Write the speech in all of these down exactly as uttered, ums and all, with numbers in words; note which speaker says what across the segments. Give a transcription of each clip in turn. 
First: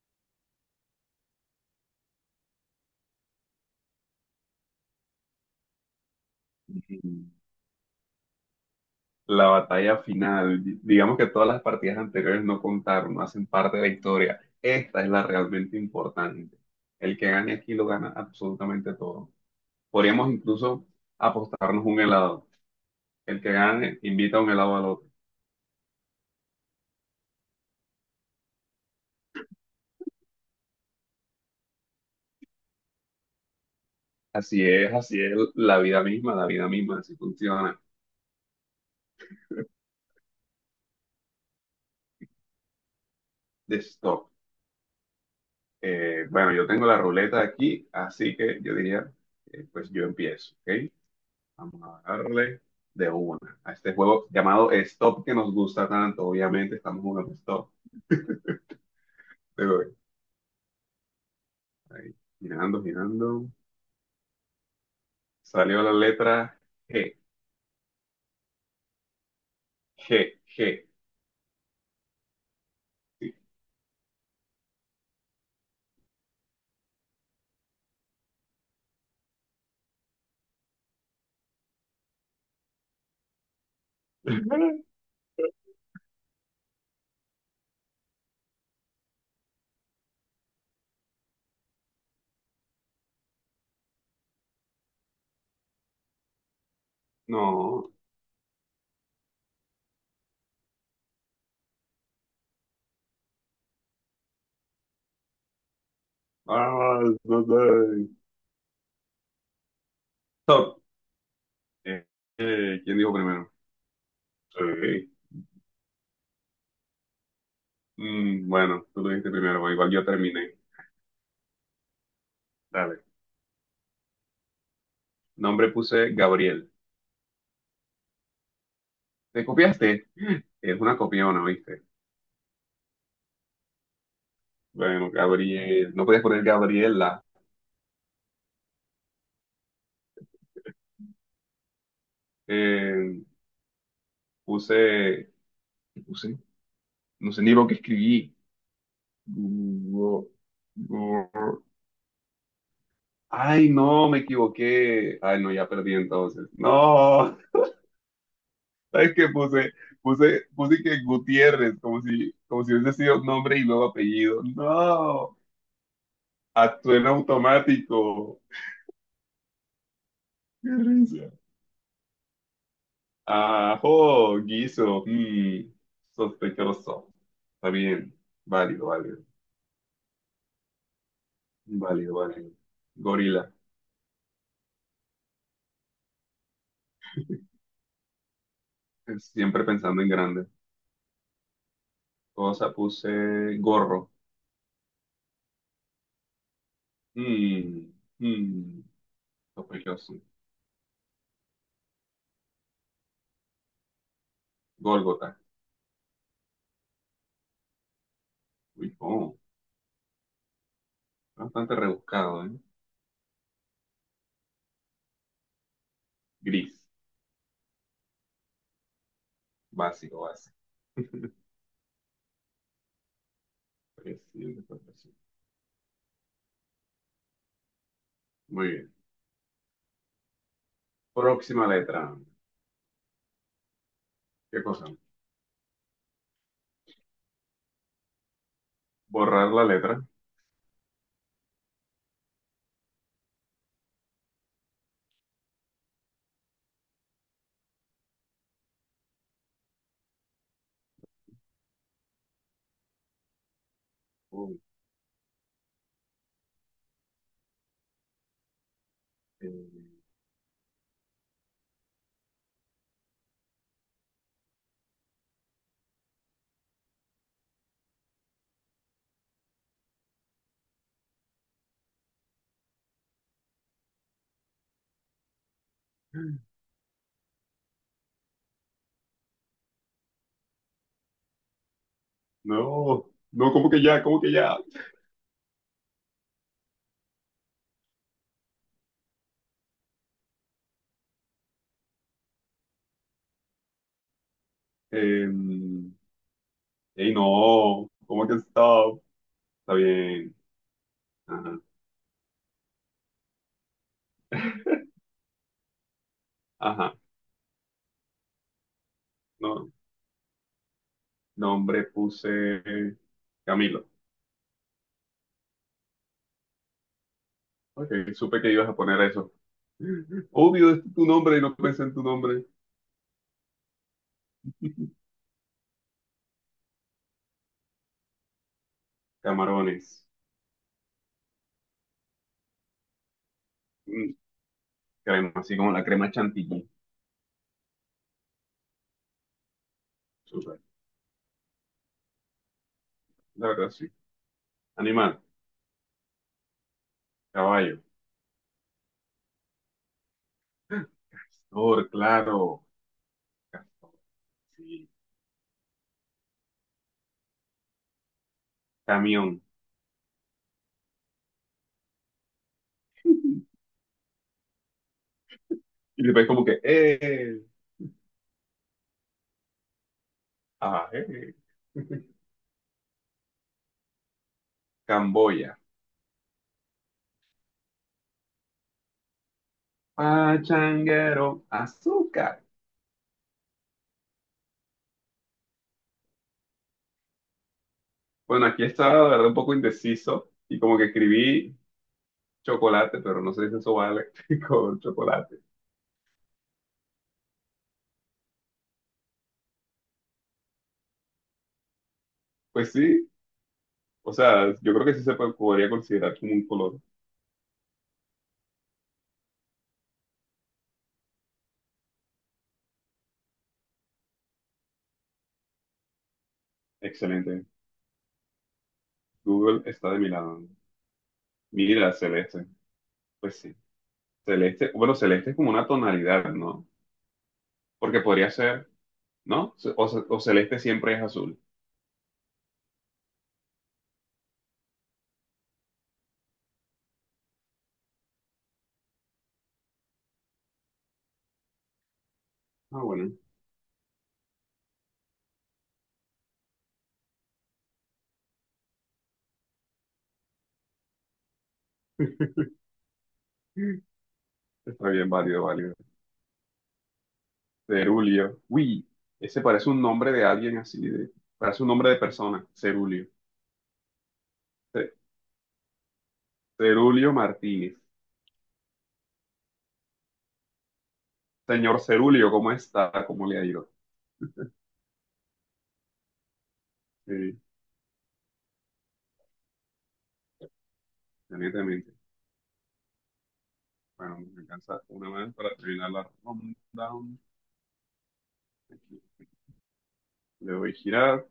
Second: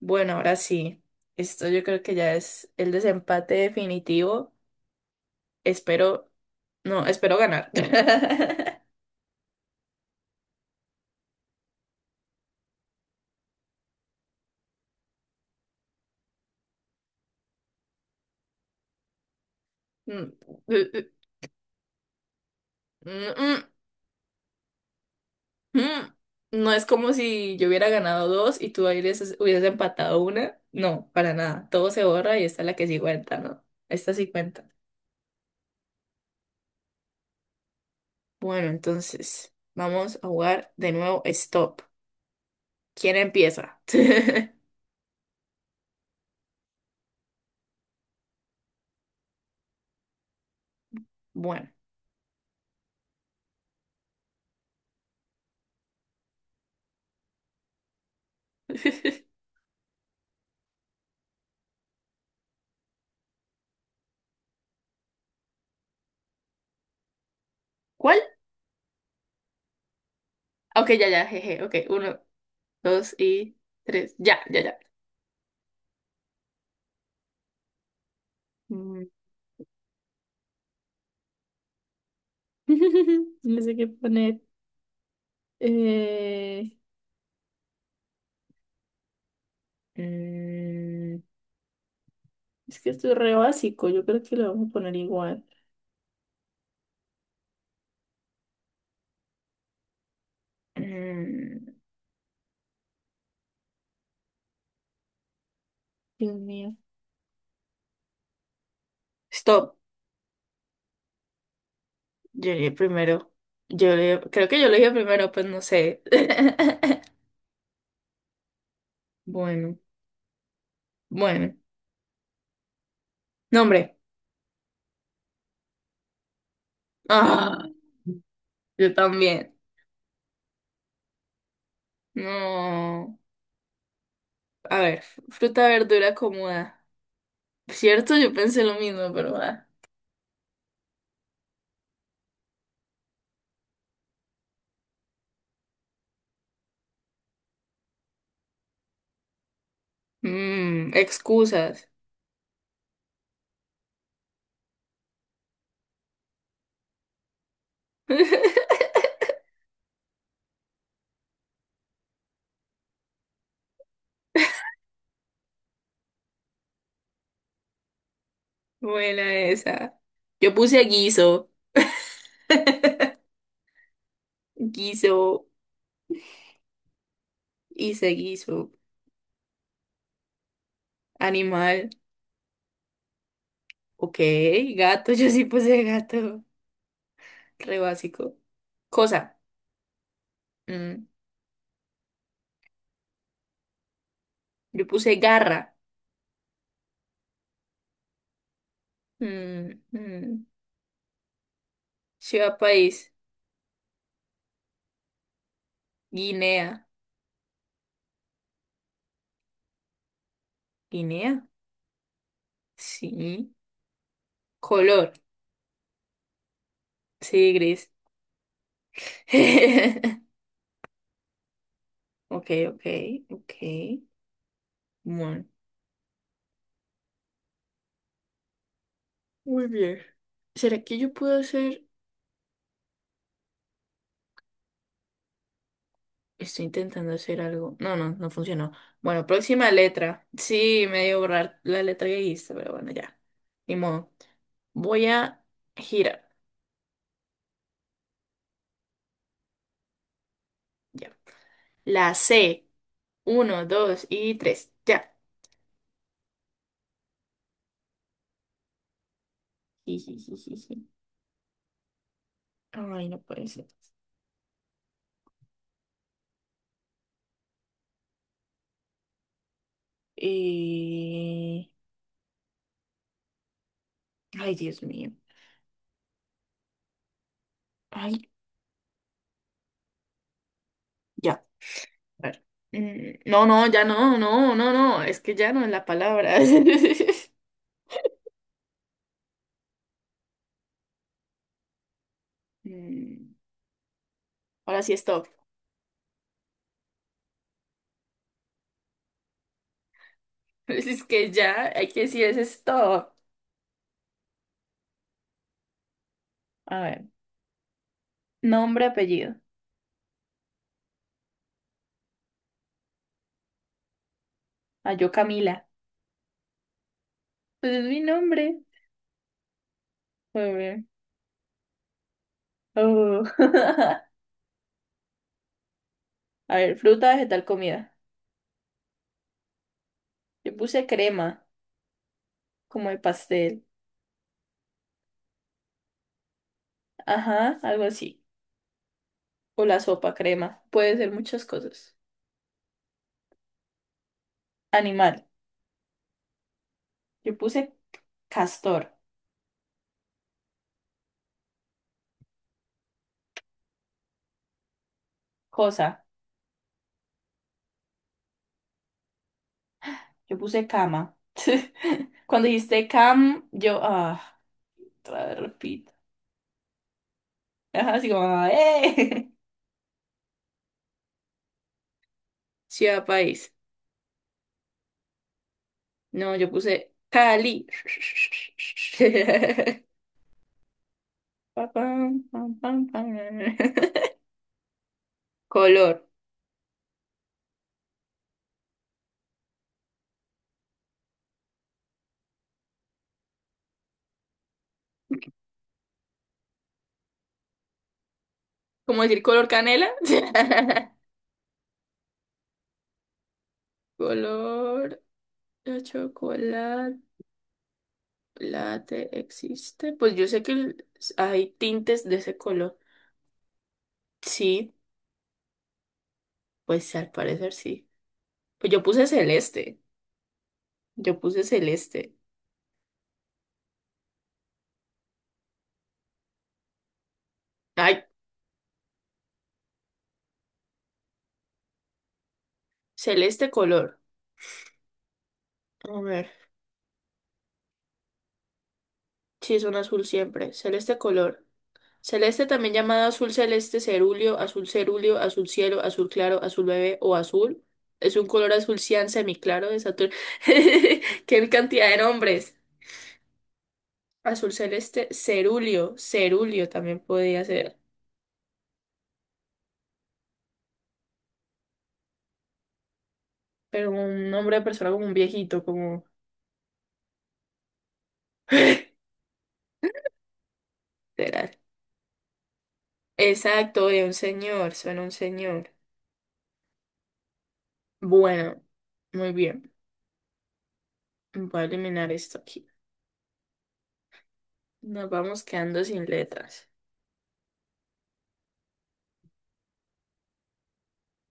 Speaker 1: Bueno, ahora sí. Esto yo creo que ya es el desempate definitivo. Espero, no, espero ganar.
Speaker 2: La batalla final, di- digamos que todas las partidas anteriores no contaron, no hacen parte de la historia. Esta es la realmente importante. El que gane aquí lo gana absolutamente todo. Podríamos
Speaker 1: Mm,
Speaker 2: incluso
Speaker 1: eh, eh,
Speaker 2: apostarnos un helado. El que
Speaker 1: mm,
Speaker 2: gane invita un helado al otro.
Speaker 1: mm, mm. No es como si yo hubiera ganado dos y tú hubieses, hubieses empatado una. No, para nada. Todo se borra y esta es la que sí cuenta, ¿no? Esta sí
Speaker 2: Así
Speaker 1: cuenta.
Speaker 2: es, así es la vida misma, la vida misma, así funciona.
Speaker 1: Bueno, entonces vamos a jugar de nuevo Stop. ¿Quién empieza?
Speaker 2: De stop. Eh, bueno, yo tengo la ruleta aquí, así que yo diría, eh, pues yo empiezo, ¿ok?
Speaker 1: Bueno.
Speaker 2: Vamos a darle de una a este juego llamado Stop que nos gusta tanto. Obviamente estamos jugando Stop. Pero eh, ahí, girando, girando. Salió la letra G,
Speaker 1: ¿Cuál?
Speaker 2: G, G.
Speaker 1: Ok, ya, ya, jeje. Ok, uno, dos
Speaker 2: Sí.
Speaker 1: y tres. Ya, ya, ya. Mm. No sé qué poner. Eh, Mm, es que esto es re básico. Yo creo que lo vamos a poner igual.
Speaker 2: No.
Speaker 1: mm. Dios mío.
Speaker 2: Ah, no sé.
Speaker 1: Stop.
Speaker 2: Stop. Eh,
Speaker 1: Yo llegué
Speaker 2: eh, ¿quién dijo
Speaker 1: primero.
Speaker 2: primero?
Speaker 1: Yo le- creo que yo lo dije
Speaker 2: Sí.
Speaker 1: primero, pues no sé.
Speaker 2: Mm, bueno, tú lo dijiste primero, pero
Speaker 1: Bueno,
Speaker 2: igual yo terminé.
Speaker 1: bueno.
Speaker 2: Dale.
Speaker 1: Nombre.
Speaker 2: Nombre puse Gabriel.
Speaker 1: Ah, yo
Speaker 2: ¿Te
Speaker 1: también.
Speaker 2: copiaste? Es una copiona, ¿viste?
Speaker 1: No. A ver,
Speaker 2: Bueno,
Speaker 1: fruta,
Speaker 2: Gabriel. No
Speaker 1: verdura,
Speaker 2: podías poner
Speaker 1: cómoda.
Speaker 2: Gabriela.
Speaker 1: Cierto, yo pensé lo mismo, pero va.
Speaker 2: eh, puse, puse, no sé ni lo que escribí. Gu-
Speaker 1: Mm,
Speaker 2: gu-
Speaker 1: excusas.
Speaker 2: Ay, no, me equivoqué. Ay, no, ya perdí entonces. No, ¿sabes qué puse? Puse, puse que Gutiérrez, como si, como si hubiese sido nombre y luego apellido. No, actué en automático.
Speaker 1: Buena esa. Yo
Speaker 2: Qué
Speaker 1: puse
Speaker 2: risa.
Speaker 1: guiso,
Speaker 2: Ajo, guiso,
Speaker 1: guiso,
Speaker 2: mm, sospechoso. Está
Speaker 1: hice
Speaker 2: bien,
Speaker 1: guiso.
Speaker 2: válido, válido,
Speaker 1: Animal,
Speaker 2: válido, válido. Gorila.
Speaker 1: ok. Gato, yo sí puse gato. Re básico. Cosa,
Speaker 2: Siempre pensando en grande.
Speaker 1: mm,
Speaker 2: Cosa puse gorro.
Speaker 1: yo puse garra.
Speaker 2: Mm, mm,
Speaker 1: Mm,
Speaker 2: sospechoso.
Speaker 1: mm. Ciudad, país,
Speaker 2: Gólgota.
Speaker 1: Guinea.
Speaker 2: Uy, oh,
Speaker 1: ¿Guinea?
Speaker 2: bastante rebuscado, ¿eh?
Speaker 1: Sí. Color,
Speaker 2: Gris.
Speaker 1: sí, gris.
Speaker 2: Básico, básico.
Speaker 1: Ok, ok, ok.
Speaker 2: Pues, sí, pues, sí.
Speaker 1: Bueno.
Speaker 2: Muy bien.
Speaker 1: Muy bien. ¿Será que yo puedo
Speaker 2: Próxima
Speaker 1: hacer?
Speaker 2: letra. ¿Qué cosa?
Speaker 1: Estoy intentando hacer algo. No, no, no funcionó. Bueno,
Speaker 2: Borrar la
Speaker 1: próxima
Speaker 2: letra.
Speaker 1: letra. Sí, me dio borrar la letra que hice, pero bueno, ya. Ni modo. Voy a girar. Ya. La ce. Uno, dos y
Speaker 2: Uy,
Speaker 1: tres. Ya.
Speaker 2: eh,
Speaker 1: Jijijiji. Ay, no puede ser. Eh, Ay, Dios mío. Ay, ya. A ver.
Speaker 2: No,
Speaker 1: Mm, No,
Speaker 2: no,
Speaker 1: no,
Speaker 2: ¿cómo que
Speaker 1: ya
Speaker 2: ya?
Speaker 1: no,
Speaker 2: ¿Cómo que
Speaker 1: no,
Speaker 2: ya?
Speaker 1: no, no. Es que ya no es la palabra. Mm, Ahora sí,
Speaker 2: Eh,
Speaker 1: stop.
Speaker 2: ey, no, ¿cómo que stop? Está bien.
Speaker 1: Pues es que
Speaker 2: Ajá,
Speaker 1: ya, hay que decir eso es todo. A
Speaker 2: ajá.
Speaker 1: ver, nombre, apellido.
Speaker 2: No. Nombre puse Camilo.
Speaker 1: Ah, yo Camila. Pues es
Speaker 2: Ok,
Speaker 1: mi
Speaker 2: supe que
Speaker 1: nombre.
Speaker 2: ibas a poner eso.
Speaker 1: A
Speaker 2: Obvio, es
Speaker 1: ver.
Speaker 2: tu nombre y no pensé en tu nombre.
Speaker 1: Oh. A ver, fruta, vegetal, comida.
Speaker 2: Camarones.
Speaker 1: Yo puse crema, como de pastel.
Speaker 2: Mm, crema, así como la crema chantilly.
Speaker 1: Ajá, algo así. O la sopa,
Speaker 2: Súper.
Speaker 1: crema. Puede ser muchas cosas.
Speaker 2: La verdad, sí. Animal.
Speaker 1: Animal. Yo puse
Speaker 2: Caballo.
Speaker 1: castor.
Speaker 2: Castor, claro. Castor, sí.
Speaker 1: Cosa.
Speaker 2: Camión.
Speaker 1: Yo puse cama. Cuando dijiste cam, yo, ah, otra vez repito.
Speaker 2: Y después como que, eh,
Speaker 1: Ajá, así como, ¡eh!
Speaker 2: ah, eh.
Speaker 1: Ciudad, país.
Speaker 2: Camboya.
Speaker 1: No, yo puse Cali.
Speaker 2: Pachanguero.
Speaker 1: Pa, pam,
Speaker 2: Azúcar.
Speaker 1: pam, pam, pam. Color.
Speaker 2: Bueno, aquí estaba, la verdad, un poco indeciso y como que escribí chocolate, pero no se dice sobal con chocolate.
Speaker 1: ¿Cómo decir color canela?
Speaker 2: Pues sí, o sea, yo creo que
Speaker 1: Color
Speaker 2: sí se po- podría
Speaker 1: de
Speaker 2: considerar como un color.
Speaker 1: chocolate. Existe. Pues yo sé que el- hay tintes de ese color. Sí, pues al
Speaker 2: Excelente.
Speaker 1: parecer sí. Pues yo puse
Speaker 2: Google
Speaker 1: celeste.
Speaker 2: está de mi lado.
Speaker 1: Yo puse
Speaker 2: Mira,
Speaker 1: celeste.
Speaker 2: celeste. Pues sí. Celeste, bueno, celeste es como una tonalidad, ¿no? Porque
Speaker 1: Ay,
Speaker 2: podría ser, ¿no? Ce- O, ce- o celeste siempre es azul.
Speaker 1: celeste color. A ver. Sí, es un azul siempre. Celeste color. Celeste, también
Speaker 2: Ah,
Speaker 1: llamado
Speaker 2: bueno.
Speaker 1: azul celeste, cerúleo, azul cerúleo, azul cielo, azul claro, azul bebé o azul, es un color azul cian semiclaro de Saturno. ¡Qué cantidad de nombres! Azul
Speaker 2: Está
Speaker 1: celeste,
Speaker 2: bien, válido, válido.
Speaker 1: cerúleo, cerúleo también podía ser,
Speaker 2: Cerulio. Uy, ese parece un nombre de alguien así, de- parece un nombre de persona. Cerulio.
Speaker 1: pero un nombre de persona
Speaker 2: Ce-
Speaker 1: como un viejito, como...
Speaker 2: Cerulio Martínez.
Speaker 1: Literal.
Speaker 2: Señor Cerulio, ¿cómo está? ¿Cómo le ha ido?
Speaker 1: Exacto, de un señor, suena un señor.
Speaker 2: Sí,
Speaker 1: Bueno, muy bien. Voy a
Speaker 2: evidentemente.
Speaker 1: eliminar esto aquí.
Speaker 2: Bueno, me alcanza una
Speaker 1: Nos
Speaker 2: más
Speaker 1: vamos
Speaker 2: para
Speaker 1: quedando
Speaker 2: terminar
Speaker 1: sin
Speaker 2: la
Speaker 1: letras.
Speaker 2: ronda. Aquí le doy girar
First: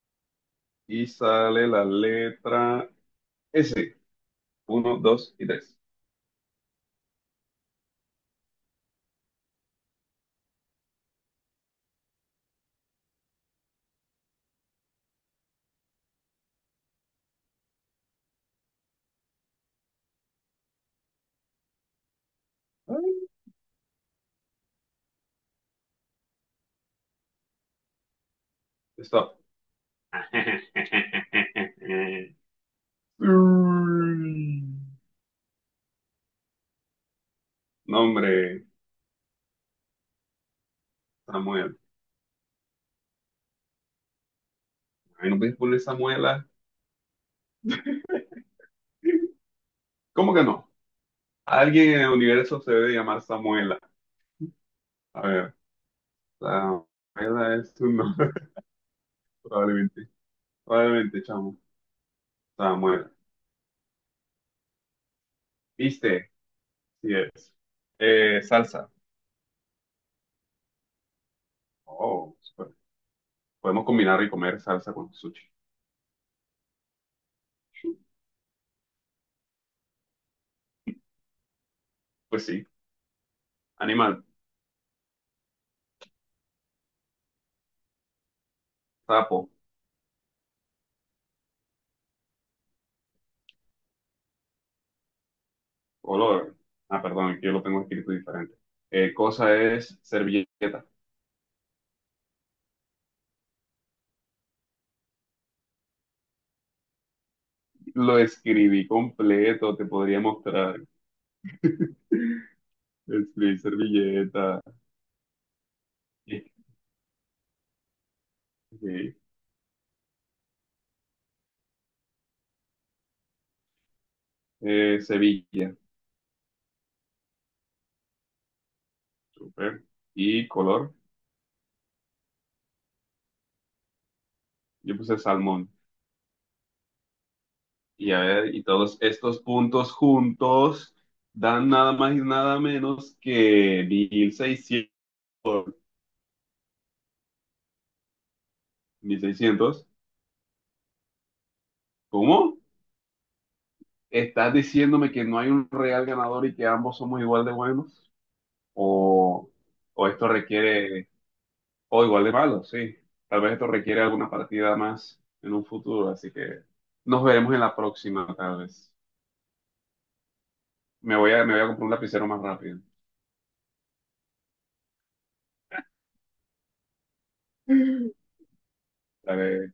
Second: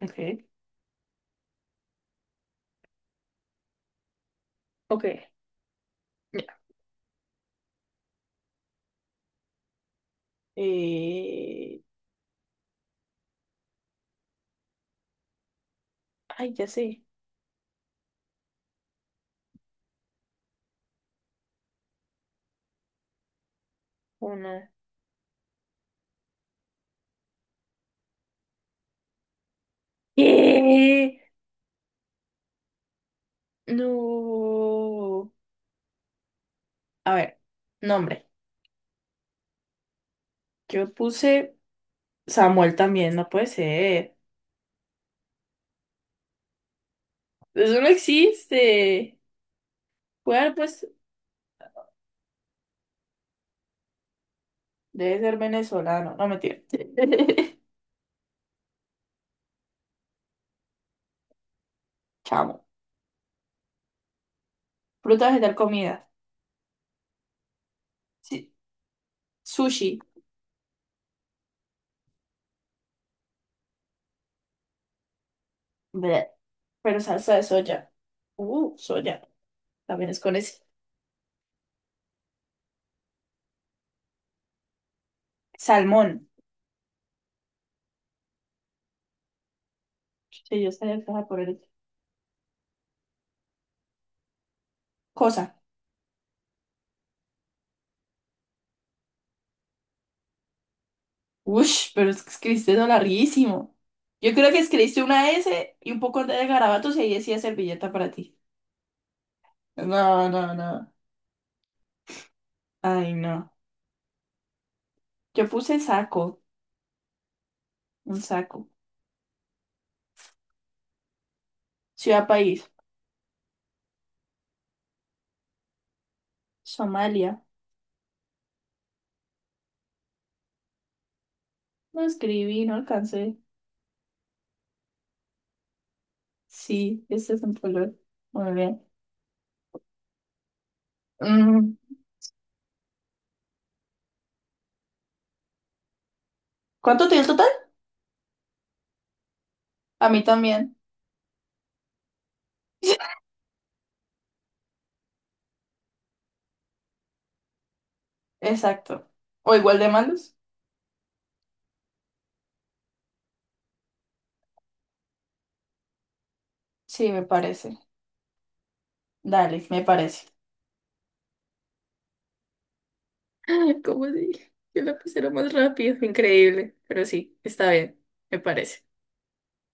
Speaker 1: Ok.
Speaker 2: y sale la letra S. Uno,
Speaker 1: Ok,
Speaker 2: dos y tres.
Speaker 1: ya. Eh, Ay, ya sé.
Speaker 2: Ay,
Speaker 1: Uno.
Speaker 2: stop.
Speaker 1: ¿Qué?
Speaker 2: Mm.
Speaker 1: No. A ver,
Speaker 2: No,
Speaker 1: nombre.
Speaker 2: hombre,
Speaker 1: Yo puse
Speaker 2: Samuel.
Speaker 1: Samuel también, no puede ser.
Speaker 2: Ay, no puedes poner Samuela.
Speaker 1: Eso no existe.
Speaker 2: ¿Cómo que
Speaker 1: Bueno,
Speaker 2: no?
Speaker 1: pues
Speaker 2: Alguien en el universo se debe llamar Samuela.
Speaker 1: debe
Speaker 2: A
Speaker 1: ser
Speaker 2: ver,
Speaker 1: venezolano. No, mentira.
Speaker 2: Samuela es tu nombre, probablemente. Probablemente, chamo.
Speaker 1: Chamo.
Speaker 2: Estaba muerta.
Speaker 1: Fruta, vegetal, comida.
Speaker 2: ¿Viste? Sí es. Eh,
Speaker 1: Sí.
Speaker 2: salsa.
Speaker 1: Sushi.
Speaker 2: Oh, super. Podemos combinar y comer salsa con sushi.
Speaker 1: Bleh. Pero salsa de soya. Uh, soya. También es con ese.
Speaker 2: Pues sí. Animal,
Speaker 1: Salmón.
Speaker 2: sapo,
Speaker 1: Sí, yo sabía que estaba por el... Cosa.
Speaker 2: olor. Ah, perdón, aquí yo lo tengo escrito diferente. Eh, cosa es servilleta.
Speaker 1: Ush, pero es que escribiste eso larguísimo. Yo creo que escribiste una ese y un poco de garabatos y ahí decía servilleta para
Speaker 2: Lo
Speaker 1: ti.
Speaker 2: escribí completo, te podría
Speaker 1: No, no,
Speaker 2: mostrar.
Speaker 1: no. Ay, no.
Speaker 2: Escribí servilleta.
Speaker 1: Yo puse saco,
Speaker 2: Sí.
Speaker 1: un saco.
Speaker 2: Eh,
Speaker 1: Ciudad, país.
Speaker 2: eh, Sevilla.
Speaker 1: Somalia.
Speaker 2: Super. Y color.
Speaker 1: No escribí, no alcancé.
Speaker 2: Yo puse salmón.
Speaker 1: Sí, este es un color.
Speaker 2: Y a
Speaker 1: Muy
Speaker 2: ver, y
Speaker 1: bien.
Speaker 2: todos estos puntos juntos dan
Speaker 1: Mm,
Speaker 2: nada más y nada menos que mil seiscientos.
Speaker 1: ¿Cuánto tiene el total?
Speaker 2: Mil seiscientos.
Speaker 1: A mí también.
Speaker 2: ¿Cómo? ¿Estás diciéndome que no hay un real ganador y que ambos somos igual de buenos?
Speaker 1: Exacto.
Speaker 2: ¿O,
Speaker 1: ¿O igual de
Speaker 2: o esto
Speaker 1: malos?
Speaker 2: requiere, o igual de malos? Sí. Tal vez esto requiere alguna partida más en un futuro, así que
Speaker 1: Sí, me
Speaker 2: nos veremos en la
Speaker 1: parece.
Speaker 2: próxima, tal vez.
Speaker 1: Dale, me parece.
Speaker 2: Me voy a, me voy a comprar un lapicero más rápido.
Speaker 1: ¿Cómo dije, yo la puse más rápido, increíble, pero sí, está bien, me parece.
Speaker 2: Dale.